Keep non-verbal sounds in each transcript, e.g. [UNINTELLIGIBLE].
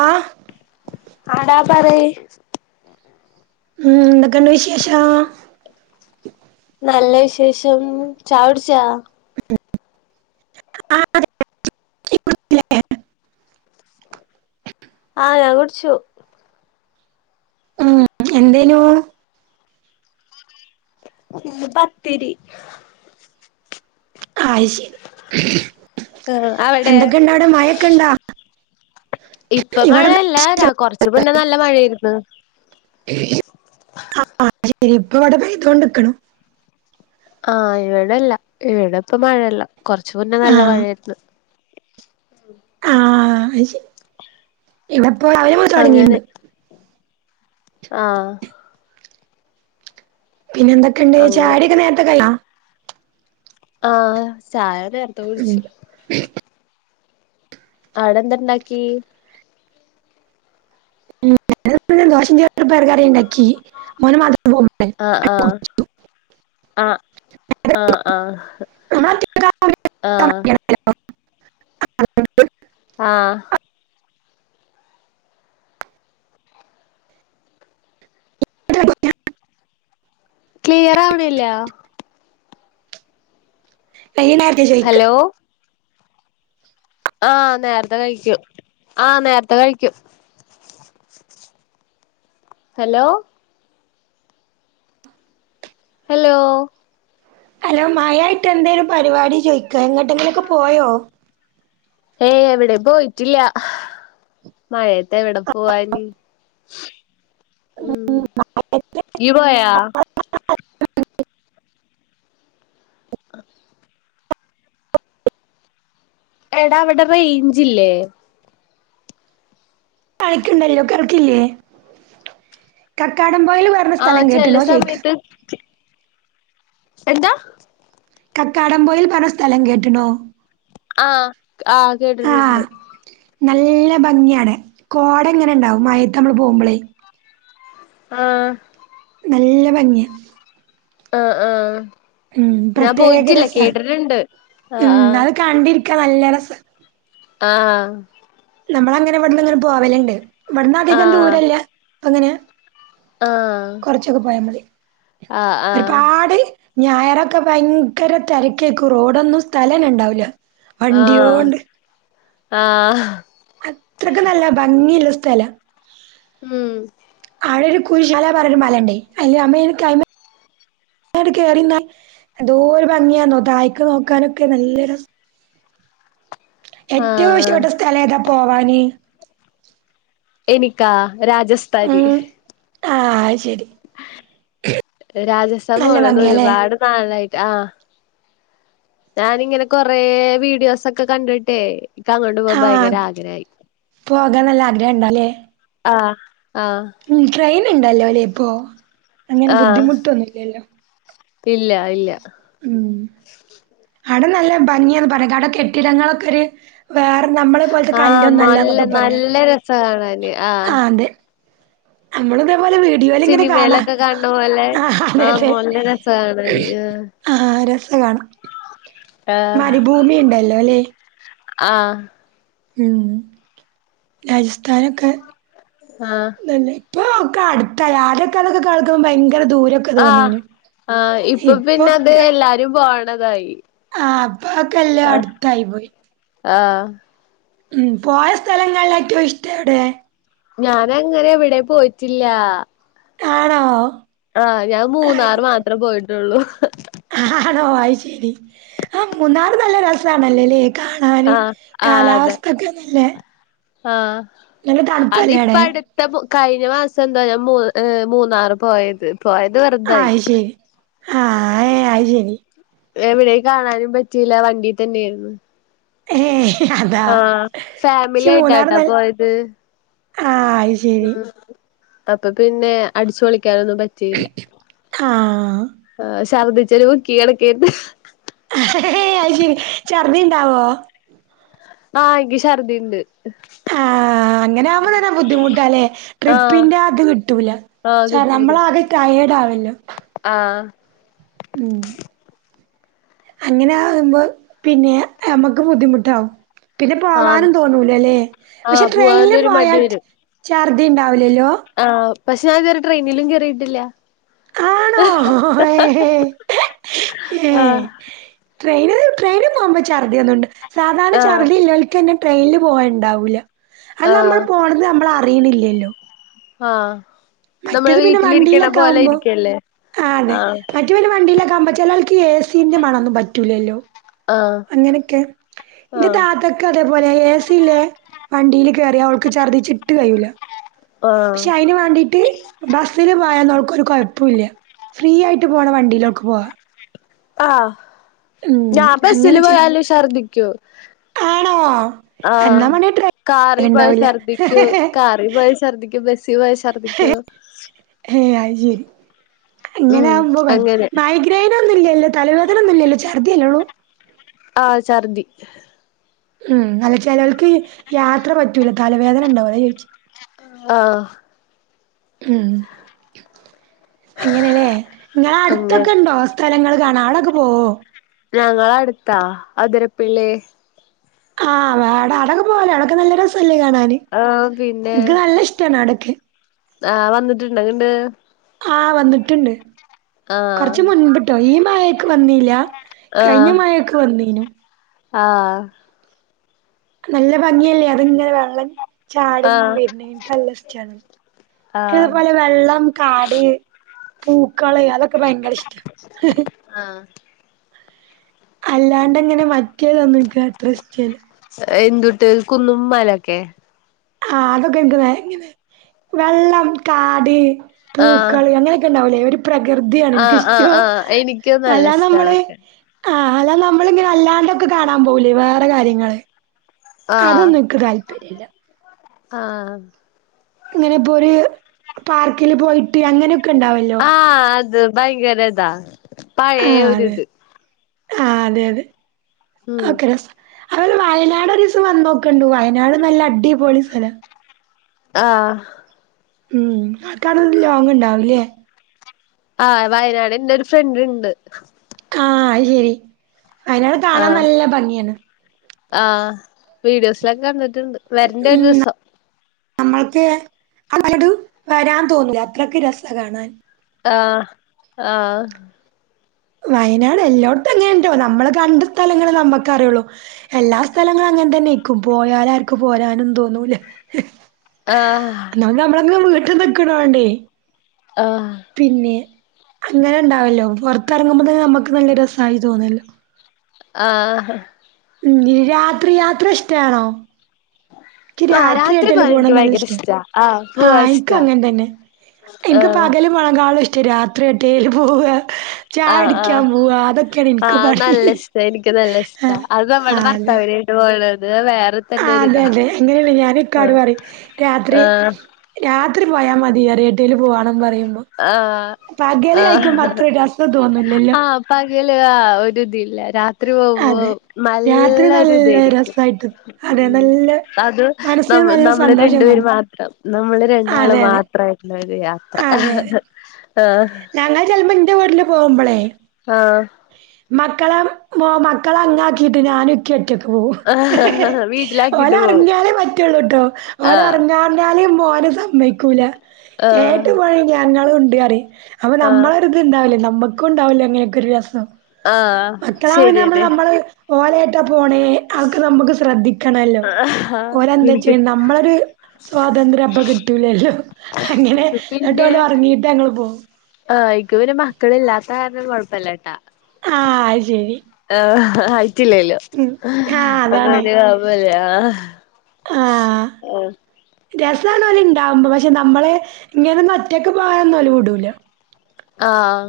ആഹ് ആടാ പറയ്.. ഉ എന്തൊക്കെണ്ട് വിശേഷം നല്ല വിശേഷം ചായുടിച്ചോ ആ [INAUDIBLE] ആഹ് ഞാൻ കുടിച്ചു ഉം എന്തേനു പത്തിരി അയ്ശരി ആഹ് അവിടെ എന്തൊക്കെണ്ടവിടെ മയൊക്കെണ്ടോ ഇപ്പം മഴെല്ലാ രാ കൊർച്ച് മുന്നെ നല്ല മഴേര്ന്ന് ആ ശരി ഇപ്പബടെ പെയ്തോണ്ടിക്കിണു ആഹ് ഇവിടെല്ല ഇവിടെ ഇപ്പ മഴെല്ല കൊർച്ച് മുന്നെ ആ നല്ല മഴേര്ന്ന് ആഹ് അയ്ശെ ഇവിടെപ്പോ രാവിലെ തൊടങ്ങീണ്ട് അങ്ങനെ ആഹ് പിന്നെ എന്തൊക്കെണ്ട് അങ്ങനെ ചായുടി ഒക്കെ നേര്ത്തെക്കയ്ഞ്ഞാ ആഹ് ചായുടി ഉം അവ്ടെന്തണ്ടാക്കി [UNINTELLIGIBLE] പയറ് കറിണ്ടാക്കി ഒന് മദ് [UNINTELLIGIBLE] ആഹ് ആഹ് ആഹ് ആഹ് ആഹ് ആഹ് ആഹ് [UNINTELLIGIBLE] ക്ലിയറാവ്ണില്ലാ [UNINTELLIGIBLE] ഹലോ ആഹ് നേര്ത്തെ കഴിച്ചു ആഹ് നേരത്തെ കഴിക്കും ഹലോ ഹലോ ഹലോ മായായ്ട്ടെന്തേനു പരിപാടി ചോയ്ക്ക എങ്ങട്ടെങ്കിലൊക്കെ പോയോ ഏയ് എവിടെം പോയ്റ്റില്ല മഴേത്തെവിടെ പോവാന് ഉം യ്യുപോയാ എടാ അവിടെ റെയ്ഞ്ചില്ലേ അയ്ക്കിണ്ടല്ലോ കേൾക്കില്ലേ കക്കാടം പൊയ്ല് പോയ് ആഹ് ചെലെ സമയ്ത്ത് ചെ എന്താ കക്കാടം പൊയിൽ പർ ഞ്ഞ സ്ഥലം കേട്ടിനോ ആഹ് ആഹ് കേട്ടിട്ടുണ്ട് ആഹ് നല്ല ഭംഗ്യാണ് കോടെങ്ങനെണ്ടാവും മയേത്തമ്മള് പോമ്പ്ളേ ആഹ് നല്ല ഭംഗ്യാ ആഹ് ആഹ് ഉം പ്രത്യേക ഞാപോയ്റ്റില്ല കേട്ടിട്ടിണ്ട് ആഹ് ആഹ് കണ്ടിര്ക്ക നല്ല രസ ആഹ് നമ്മളങ്ങനവ്ടിന്നിങ്ങനെ പോവലിണ്ട് ഇവിടന്നതീകം ആഹ് ദൂരല്ല അപ്പങ്ങനെ ആഹ് കൊർച്ചൊക്കെ പോയ മതി ആഹ് ആഹ് ഒര്പാട് ഞായറൊക്കെ ഭയങ്കര തിരക്കേക്കും റോഡൊന്നും സ്ഥലന്നുണ്ടാവൂല്ല ആഹ ആഹ അത്രക്ക് നല്ല ഭംഗിള്ള സ്ഥല ഉം അവിടെരു കുരുശാല പർഞ്ഞൊര് മലണ്ടേ അയ്ല് അമേരു ക അങ്ങട്കേറിന്ന എന്തോരു ഭംഗ്യാന്നോ തായെക്ക് നോക്കാനൊക്കെ നല്ലരസ ഏറ്റോം ഇഷ്ട്ട ആഹ് പ്പെട്ട സ്ഥലേതാ പോവാന് എനിക്കാ രാജസ്ഥാന് ഉം ആഹ് ശരി രാജസ്ഥാൻ നല്ല പോണോ ന്ന് ഭംഗിയാല്ലേ ഒരുപാട് നാളായിട്ട് ആഹ് ഞാനിങ്ങനെ കൊറേ വീഡിയോസ് ഒക്കെ കണ്ടിട്ടേ ഇക്ക് അങ്ങോട്ട് പോകാ ൻ ആഹ് ഭയങ്കര ആഗ്രാ യി പോകാൻ നല്ല ആഗ്രഹം ആഹ ആഹ ഉ ട്രെയിൻ ഉണ്ടല്ലോ അല്ല്യേ ഇപ്പൊ അങ്ങനെ ആഹ് ബുദ്ധിമുട്ടൊന്നുഇ ല്ല്യ ല്ലോ ഇല്ല ഇല്ല ഉം അവിട നല്ല ഭംഗിയന്ന് പറയാ അട കെട്ടിടങ്ങളൊക്കെ ഒരു വേറെ നമ്മളെ പോലത്തെ ആഹ് നല്ല കല്ല്ന്നുംല്ലന്നൊക്കെ പറയ നല്ല രസ കാണാന് ആഹ് ആ അതെ നമ്മൾ ഇതേപോലെ വീഡിയോയില് ഇങ്ങനെ കാണാ സിനിമയിലൊക്കെ കാണണ പോലെ ആ ആഹ് അതെതെ നല്ല രസ കാണാന് ആഹ് രസ കാണാ ആ മരുഭൂമി ഇണ്ടല്ലോ ല്ലേ ആഹ് ഉം രാജസ്ഥാനൊക്കെ ആഹ് ഇപ്പൊ ഒക്കെ അടുത്ത ആദൃക്കതൊക്കെ കേൾക്കുമ്പോ ഭയങ്കര ദൂരം ആഹ് ആഹ് ഇപ്പൊ പിന്നെ അത് ഇപ്പൊക്കെ എല്ലാരും പോകണതായി ആഹ് ഇപ്പതക്കെല്ല അടുത്തായി പോയി ആഹ് ഉം പോയ സ്ഥലങ്ങളിലേറ്റോം ഇഷ്ടം എവിടെ? ഞാനങ്ങനെ എവിടെ പോയിട്ടില്ല ആണോ? ആഹ് ഞാൻ അയ് മൂന്നാറ് മാത്രം പോയിട്ടുള്ളൂ ആണോ ആയിശരി ആഹ് മൂന്നാറ് നല്ല രസണല്ലേല്ലേ കാണാന് ആഹ് ആഹ് അതെ കാലാവസ്ഥക്കെ നല്ല ആഹ് തണുപ്പല്ലേ അത്പ്പ അവിടെ അടു ത്ത കഴിഞ്ഞ മാസം ന്താ ഞാൻ മ് മൂന്നാറ് പോയത് പോയത് വെറ് ആയിശരി ആഹ് എ ആയിശരി എവിടെ കാണാനും പറ്റില്ല വണ്ടി തന്നെയിരുന്നു ഏഹ് അതാ പക്ഷെ ഫാമിലി മൂന്നാർ ആയിട്ടാട്ടാ ന്നാൽ ആഹ് അയ്ശെ ഉം അപ്പൊ പിന്നെ അടിച്ചുൊളിക്കാനൊന്നും പറ്റില്ല ആഹ് ആശ് ഛർദ്ദിച്ച ഒരു മുക്കി കടക്കര്ന്നു എഹ് അയ്ശരി ഛർദി ഉണ്ടാവോ? ആ ഇക്ക് ശർദി ഇണ്ട് ആഹ് അങ്ങനെ ആവുമ്പോ തന്നെ ബുദ്ധിമുട്ട് അല്ലേ ആഹ് ട്രിപ്പിന്റെ ത് കിട്ടൂല ആഹ് കിട്ടൂല നമ്മളാകെ ട്ടയേർഡ് ആവല്ലോ ആഹ് ഉം അങ്ങനെ ആകുമ്പോ പിന്നെ നമ്മുക്ക് ബുദ്ധിമുട്ടാവും പിന്നെ ആഹ് പോവാനും. തോന്നൂല ല്ലേ പക്ഷെ ആഹ് ട്രെയിനിൽ പോവാനൊരു മടി പോയാൽ വരും ഛർദ്ധി ഉണ്ടാവില്ലല്ലോ? ആഹ് പക്ഷെ ഞാൻ ഇതുവരെ ട്രെയിനിലും കേറിയിട്ടില്ല ആണോ എഹ് എ ആഹ് ട്രെയിന്‌ ട്രെയിനും പോകുമ്പോ ഛർദി ഒന്നുംണ്ട് സാധാരണ ആഹ് ഛർദി ഇല്ലോൽ ന്നെ ട്രെയിനിൽ പോകുണ്ടാവൂില്ല അത് നമ്മൾ ആഹ് പോണെത് നമ്മൾ അറിണില്ലല്ലോ ആഹ് നമ്മള് മറ്റേത് പിന്നെ വീട്ടിലിരിക്കണ വണ്ടിയിലൊക്കെ പോലെ ആകുമ്പോ ഇരിക്കല്ലേ ആഹ് അതെ മറ്റവ വണ്ടിയില കമ്പച്ചില ആൾക്ക് എ സിന്റെ മണൊന്നും പറ്റൂലല്ലോ ആഹ് അങ്ങനൊക്കെ ഇന്റെ ആഹ് താത ക്ക് അതേപോലെ ഏ സി യിലെ വണ്ടിയിൽ കയറിയ അവൾക്ക് ഛർദിച്ചിട്ട് കയൂല്ല ആഹ് ക്ഷെ അയ്ന് വാണ്ടി ട്ട് ബസ്സില് പോയഒന്നും അവക്ക് ഒരു കുഴപ്പോം ഇല്ല ഫ്രീ ആയിട്ട് പോണ വണ്ടില് അവൾക്ക് പോവാ ആഹ് ഉം ഞാൻ അങ്ങനെ ബസില് ചെ പോയാലും ശർദിക്കും ആണോ? എന്നാ വേണേ ട്രെയി കാറി പോയ ശർദ്ദിക്കും കാറി പോയ ശർദ്ദിക്കും ബസ്സിൽ പോയ ശർദിക്കും ഹേ അത് ശരി അങ്ങനെ ഉം ആകുമ്പോ പറ്റ് അങ്ങനെ മഴ ഗ്രൈനൊന്നും ഇല്ലല്ലോ തലവേദനൊന്നുമില്ലല്ലോ ഛർദ്ധി യല്ലേള്ളൂ ആഹ് ഛർദ്ധി ഉം അല്ല ചെലോൽക്ക് യാത്ര പറ്റൂല തലവേദന ഉണ്ടാവും അതാ ചോദിച്ചു ആഹ് ഉം അങ്ങനെല്ലേ അങ്ങനെ നിങ്ങളടുത്തൊക്കെണ്ടോ സ്ഥലങ്ങൾ കാണാ അവിടൊക്കെ പോവോ? ഞങ്ങളടുത്താ അതിരപ്പിള്ളി ആഹ് വട അവടക്ക് പോവാലേ അവടെക്ക് നല്ല രസല്ലേ കാണാന് ആഹ് പിന്നെ എനിക്ക് നല്ല ഇഷ്ടാണ് അവിടൊക്കെ ആഹ് വന്നിട്ടിണ്ടൊ ങ്ങിട്ട് ആഹ് വന്നിട്ടുണ്ട് കുറച്ച് ആഹ് മുൻപിട്ടോ ഈ മയയിക്ക് വന്നീല്ല കയിഞ്ഞ ആഹ് മയക്കെ വന്നീനു ആഹ് നല്ല ഭംഗിയല്ലേ അത്ങ്ങനെ വെള്ളം ചാടിങ്ങ് ആഹ് വരുന്നെ എനിക്ക് നല്ല ഇഷ്ടാണ് ആഹ് പിന്നതുപോലെ വെള്ളം കാട് പൂക്കള് അതൊക്കെ ഭയങ്കര ഇഷ്ട്ടാ ങ്‌ ഹ് ഹ് ആഹ് അല്ലാണ്ട്ങ്ങനെ മറ്റേതൊന്നും എക്ക് അത്രഷ്ടല്ല എന്തുട്ട് കുന്നും മലൊക്കെ ആഹ് അതൊക്കെ എനിക് വയങ്കര വെള്ളം കാട് ആഹ് പൂക്കള് അങ്ങനെയൊക്കെണ്ടാവൂലേ ഒരു ആഹ് ആഹ് പ്രകൃതിയാണെനിക്കിഷ്ടം ആഹ് എനിക്കും നല്ല അല്ലാ ഇഷ്ടാ നമ്മള് അതൊക്കെ ആഹ് അല്ലാ നമ്മളിങ്ങനെ അല്ലാണ്ടൊക്കെ കാണാമ്പോവൂലെ വേറെ കാര്യങ്ങള് ആഹ് അതൊന്നുംക്ക് താല്പര്യല്ല ആഹ് ഇങ്ങനെ ഇപ്പോര് പാർക്കിൽ പോയിട്ട് അങ്ങനെ ആഹ് അത് ഭയങ്കരതാ ആഹ് അതെ ആഹ് അതെയതേ ഉം ഓക്കെ രസ അവര് വയനാട് ഒരീസം വന്ന് നോക്കണ്ടു വയനാട് നല്ല അടി പൊളി സലാ ആഹ് ഉം ആൾക്കാട്ന്ന് ലോങ്ങ്‌ണ്ടാവില്ലേ ആഹ് വയനാട്ന്റെ ഒര് ഫ്രണ്ട്ണ്ട് ആഹ് അയ്ശെരി വയനാട് കാണാൻ നല്ല ഭംഗിയാണ് ആ വീഡിയോസിലൊക്കെ കണ്ടിട്ടുണ്ട് വരണ്ട് ഒരു ദിവസം അമ്മൾക്ക് [UNINTELLIGIBLE] വരാൻ തോന്നൂല അത്രക്ക് രസാ കാണാൻ ആഹ് ആഹ് വയനാട് എല്ലോട്ത്തും എങ്ങനുണ്ടോ നമ്മള് കണ്ട സ്ഥലങ്ങള് നമ്മക്കറിയുള്ളു എല്ലാ സ്ഥലങ്ങളും അങ്ങൻതന്നായിരിക്കു പോയാലാര്ക്കു പോരാനും തോന്നൂല ആഹ് [UNINTELLIGIBLE] നമ്മളങ്ങു വീട്ടിൽ നിക്കണ് വേണ്ടേ ആഹ് പിന്നെ അങ്ങനെണ്ടാവല്ലോ പൊറത്തെറങ്ങുമ്പോെ തന്നെ നമ്മുക്ക് നല്ല രസായി തോന്നുവല്ലോ ആഹ് ഉം രാത്രി യാത്ര ഇഷ്ടാണോ? എക്ക് ആഹ് രാത്രി ആയിട്ടെല്ലാ പോവാൻ പോണ എനിക്ക് ഭയങ്കര നല്ലിഷ്ട ഇഷ്ടാ പോവാൻ ആഹ് എക്കും ഇഷ്ടാ അങ്ങൻതന്നെ എനിക്ക് ആഹ് പകല് മളങ്കാളം ഇഷ്ട രാത്രി എട്ടേല് പോവ ആഹ് ആഹ് ആഹ് പണി നല്ല ഇഷ്ട എനിക്ക് നല്ല ഇഷ്ട ആഹ് അത് നമ്മുടെ ആഹ് അതെ ഭർത്താവിന് [UNINTELLIGIBLE] ആഹ് അതെതെ [UNINTELLIGIBLE] ഞാനു ഇക്കാട് പറെം രാത്രി ആഹ് രാത്രി പോയാ മതി പറയു ഏട്ടേല് പോവാണം പറയുമ്പോ ആഹ് പകല് കഴിക്കുമ്പോ ആഹ് അത്ര രസം തോന്നൂല്ലല്ലോ ആഹ് പകല് ആ ഒര്തില്ല രാ ത്രി പോവ്മ്പോ അതെ രാത്രി നല്ല നല്ലൊരുതേയിക്കു രസായിട്ട് അതെ നല്ല അത് ന മനസ്സിന് നല്ല നമ്മള് സന്തോഷം രണ്ടു പേര് തന്നു മാത്രം നമ്മള് രണ്ടാള് അതെ അതെ മാത്രം മാത്രമായിട്ടുള്ള യാത്ര അതെ അതെ ആഹ ഞങ്ങൾ ചിലുമ്പോ എന്റെ വീട്ടില് പോകുമ്പോളെ ആഹ മക്കളെ മ മക്കളെ അങ്ങാക്കിയിട്ട് ഞാൻ ഒറ്റക്ക് പോ ആഹ് വീട്ടിലാക്കിട്ട് പോവും ഓലറങ്ങാലേ പറ്റുള്ളൂ കേട്ടോ ഓല [INAUDIBLE] ആഹ് പറഞ്ഞാലും പോലും സമ്മയിക്കൂല ആഹ് [UNINTELLIGIBLE] അവിടെ ആഹ് [UNINTELLIGIBLE] ഇണ്ടാവില്ലേ നമ്മക്കും ഉണ്ടാവില്ലേ അങ്ങനെയൊക്കെ ഒരു രസം ആഹ് മക്കളാവു പിന്ന നമ്മൾ ശരിയന്നെ നമ്മള് ഓലായിട്ടാ പോണേ അതൊക്കെ നമുക്ക് ശ്രദ്ധിക്കണല്ലോ ആഹ് ഓരന്താ എനിക്ക് വച്ച നമ്മളൊരു സ്വാതന്ത്ര്യ അപ്പ കിട്ടൂലല്ലോ അങ്ങനെ എന്നിട്ട് പോലും ഇറങ്ങീട്ട് ഞങ്ങൾ പോകും ആ ഇക്ക് പിന്നെ മക്കള ഇല്ലാത്ത കാരണം കൊഴപ്പില്ലട്ടാ ആഹ അ ശരി ആഹ ആയിട്ടില്ലല്ലോ ഉം ആഹ് [UNINTELLIGIBLE] അതാണ്. പറയാ ആഹ രസമാണ്ല ഉണ്ടാാവുമ്പോ പക്ഷെ നമ്മളെ ഇങ്ങനൊും ഒറ്റക്ക് പോകാനന്നുംല വിടുല്ല ആഹ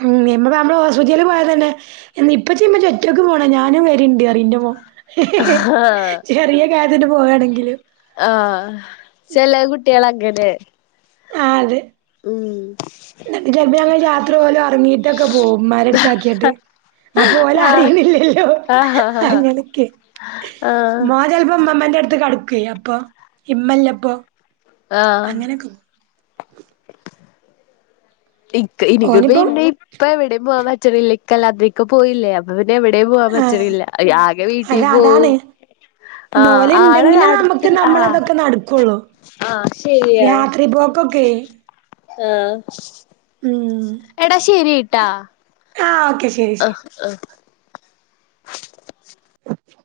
ഉ ന്മ നമ്മടെ ഹോസ്പിറ്റലിൽ പോയ തന്നെ ഇപ്പൊ ചെയ്യുമ്പോ ചെറ്റോക്ക് പോേ ഞാനും വരുണ്ട് അറിന്റെ പോ ആഹ് ചെറിയ [UNINTELLIGIBLE] പോകയാണെങ്കിലും ആഹ ചെല കുട്ടികൾ അങ്ങനെ ആ അതെ ഉം ചിലപ്പോ ഞങ്ങൾ യാത്ര പോലും ഇറങ്ങിയിട്ടൊക്കെ പോകും ഉമ്മാടുത്താക്കിയിട്ട് അപ്പോൾ ഓൾ ആഹ് അറിയണില്ലല്ലോ ആഹ് അങ്ങനക്ക് ആഹ് മോൻ ചിലപ്പോ ഉമ്മമ്മന്റെ അടുത്ത് കടക്ക അപ്പൊ ഇമ്മല്ല അപ്പൊ ആഹ് [UNINTELLIGIBLE] അപ്പൊ ഓനിപ്പം പിന്നെ എവിടെയും പോവാൻ ആഹ് പറ്റണില്ല ആകെ വീട്ടിൽ അത പോവും അതാണ് ആഹ ഓല് ആള് ഇണ്ടെങ്കില് അടുത്തി നമുക്ക് ആഹ നമ്മളതൊക്കെ നടക്കുള്ളൂ. ആഹ ശരിയാ രാത്രി പോക്കൊക്കെ ആഹ ഉം എടാ ശ്ശേരി ട്ടാ ആ ഓക്കെ ശരി ശരി. ആഹ് ആഹ്‌ [INAUDIBLE]